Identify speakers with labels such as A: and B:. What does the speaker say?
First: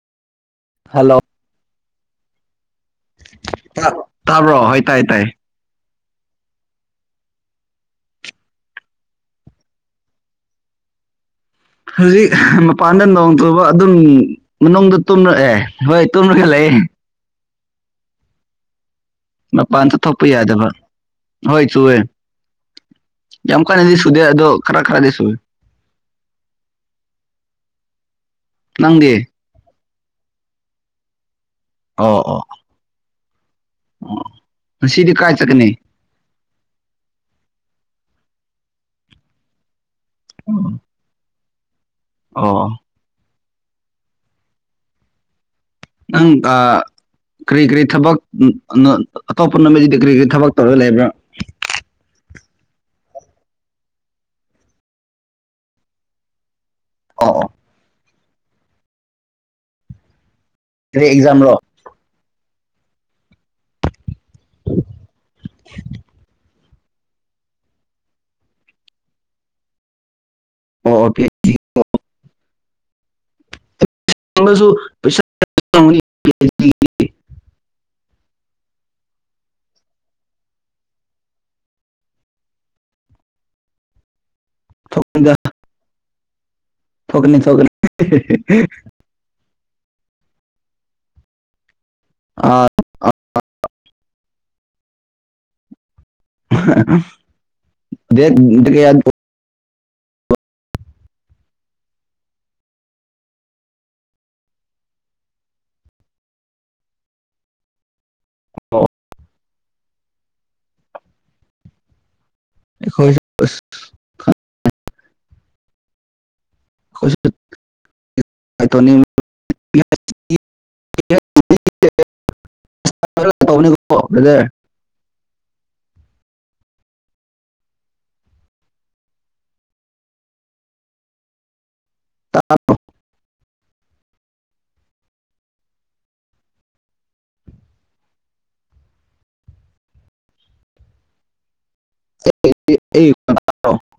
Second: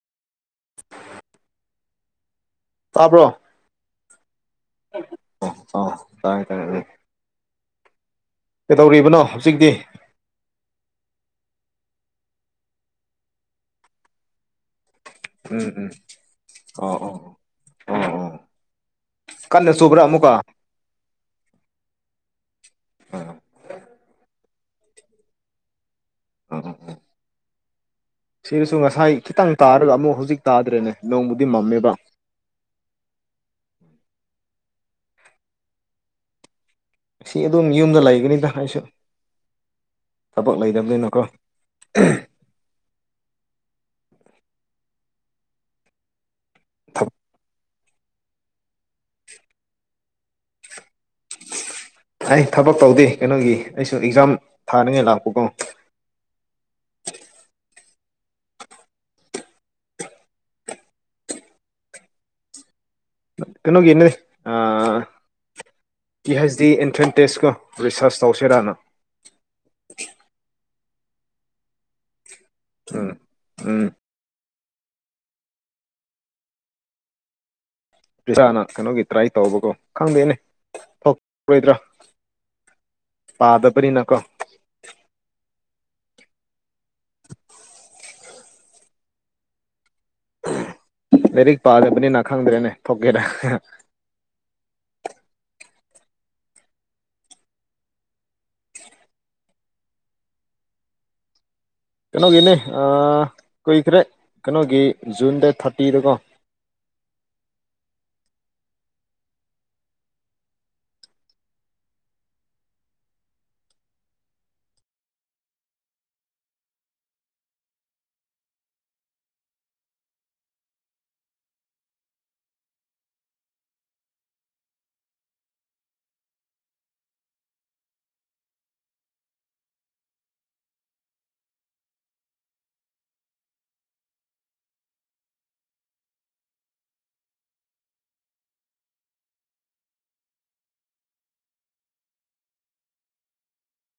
A: hello
B: ꯇꯥꯕ꯭ꯔꯣ
A: ꯇꯥꯕ꯭ꯔꯣ ꯍꯣꯏ ꯇꯥꯏ ꯇꯥꯏ
B: ꯑꯥ ꯇꯥꯔꯦ ꯇꯥꯔꯦ ꯎꯝ ꯀꯩꯗꯧꯔꯤꯕꯅꯣ ꯍꯧꯖꯤꯛꯇꯤ
A: ꯍꯧꯖꯤꯛ ꯃꯄꯥꯟꯗ ꯅꯣꯡ ꯆꯨꯕ ꯑꯗꯨꯝ ꯃꯅꯨꯡꯗ ꯇꯨꯝꯔꯛꯑꯦ
B: ꯎꯝ ꯎꯝ
A: ꯍꯣꯏ ꯇꯨꯝꯔꯒ ꯂꯩꯌꯦ
B: ꯑꯣ ꯑꯣ ꯑꯣ ꯑꯣ ꯀꯟꯅ
A: ꯃꯄꯥꯟꯗ
B: ꯆꯨꯕ꯭ꯔꯥ
A: ꯊꯣꯛꯄ
B: ꯑꯃꯨꯛꯀ
A: ꯌꯥꯗꯕ ꯍꯣꯏ ꯆꯨꯋꯦ
B: ꯑꯥ
A: ꯌꯥꯝꯀꯟꯅꯗꯤ ꯆꯨꯗꯦ ꯑꯗꯣ ꯈꯔ ꯈꯔꯗꯤ ꯆꯨꯏ
B: ꯎꯝ ꯁꯤꯗꯁꯨ ꯉꯁꯥꯏ
A: ꯅꯪꯗꯤ
B: ꯈꯤꯇꯪ ꯇꯥꯔꯒ ꯑꯃꯨꯛ ꯍꯧꯖꯤꯛ ꯇꯥꯗ꯭ꯔꯦꯅꯦ ꯅꯣꯡꯕꯨꯗꯤ ꯃꯝꯃꯦꯕ
A: ꯑꯣ ꯑꯣ ꯑꯣ ꯉꯁꯤꯗꯤ ꯀꯥꯏ ꯆꯠꯀꯅꯤ
B: ꯉꯁꯤ ꯑꯗꯨꯝ ꯌꯨꯝꯗ ꯂꯩꯒꯅꯤꯗ ꯑꯩꯁꯨ ꯊꯕꯛ ꯂꯩꯇꯕꯅꯤꯅꯀꯣ
A: ꯑꯣ ꯅꯪ ꯑ ꯀ꯭ꯔꯤ ꯀ꯭ꯔꯤ ꯊꯕꯛ ꯎꯝ ꯑꯉ ꯑꯇꯣꯞꯄ ꯅꯨꯃꯤꯗꯗꯤ ꯀ꯭ꯔꯤ ꯀ꯭ꯔꯤ ꯊꯕꯛ ꯇꯧꯔꯒ ꯂꯩꯕ꯭ꯔꯥ
B: ꯑꯩ ꯊꯕꯛ ꯇꯧꯗꯦ ꯀꯩꯅꯣꯒꯤ ꯑꯩꯁꯨ ꯑꯦꯛꯖꯥꯝ ꯊꯥꯅꯤꯡꯉꯥꯏ ꯂꯥꯛꯄꯀꯣ
A: ꯑꯣ ꯑꯣ ꯀ꯭ꯔꯤ ꯑꯦꯛꯖꯥꯝ ꯔꯣ
B: ꯀꯩꯅꯣꯒꯤꯅꯦ ꯑ ꯄꯤ ꯍꯥꯏꯁ ꯇꯤ ꯑꯦꯟꯊ꯭ꯔꯟ ꯇꯦꯁꯀ ꯔꯤꯁꯥꯔꯁ ꯇꯧꯁꯤꯔꯥꯅ
A: ꯑꯣ ꯑꯣ [unintelligible]
B: ꯎꯝ ꯎꯝ
A: [unintelligible]
B: [unintelligible] ꯀꯩꯅꯣꯒꯤ ꯇ꯭ꯔꯥꯏ ꯇꯧꯕꯀꯣ ꯈꯪꯗꯦꯅꯦ ꯊꯣꯛꯔꯣꯏꯗ꯭ꯔꯥ ꯄꯥꯗꯕꯅꯤꯅꯀꯣ
A: ꯊꯣꯛꯒꯅꯤ ꯊꯣꯛꯒꯅꯤ
B: ꯂꯥꯏꯔꯤꯛ ꯄꯥꯗꯕꯅꯤꯅ ꯈꯪꯗ꯭ꯔꯦꯅꯦ ꯊꯣꯛꯀꯦꯔ
A: ꯗꯦꯠ ꯀꯌꯥꯔꯣ
B: ꯀꯩꯅꯣꯒꯤꯅꯦ ꯑ ꯀꯨꯏꯈ꯭ꯔꯦ ꯀꯩꯅꯣꯒꯤ ꯖꯨꯟ ꯗꯦꯠ ꯊꯥꯔꯇꯤꯗꯀꯣ
A: [inaudible] [unintelligible] ꯑꯩꯈꯣꯏꯁꯤ [unintelligible] [unintelligible] ꯇꯥꯕ꯭ꯔꯣ [unintelligible]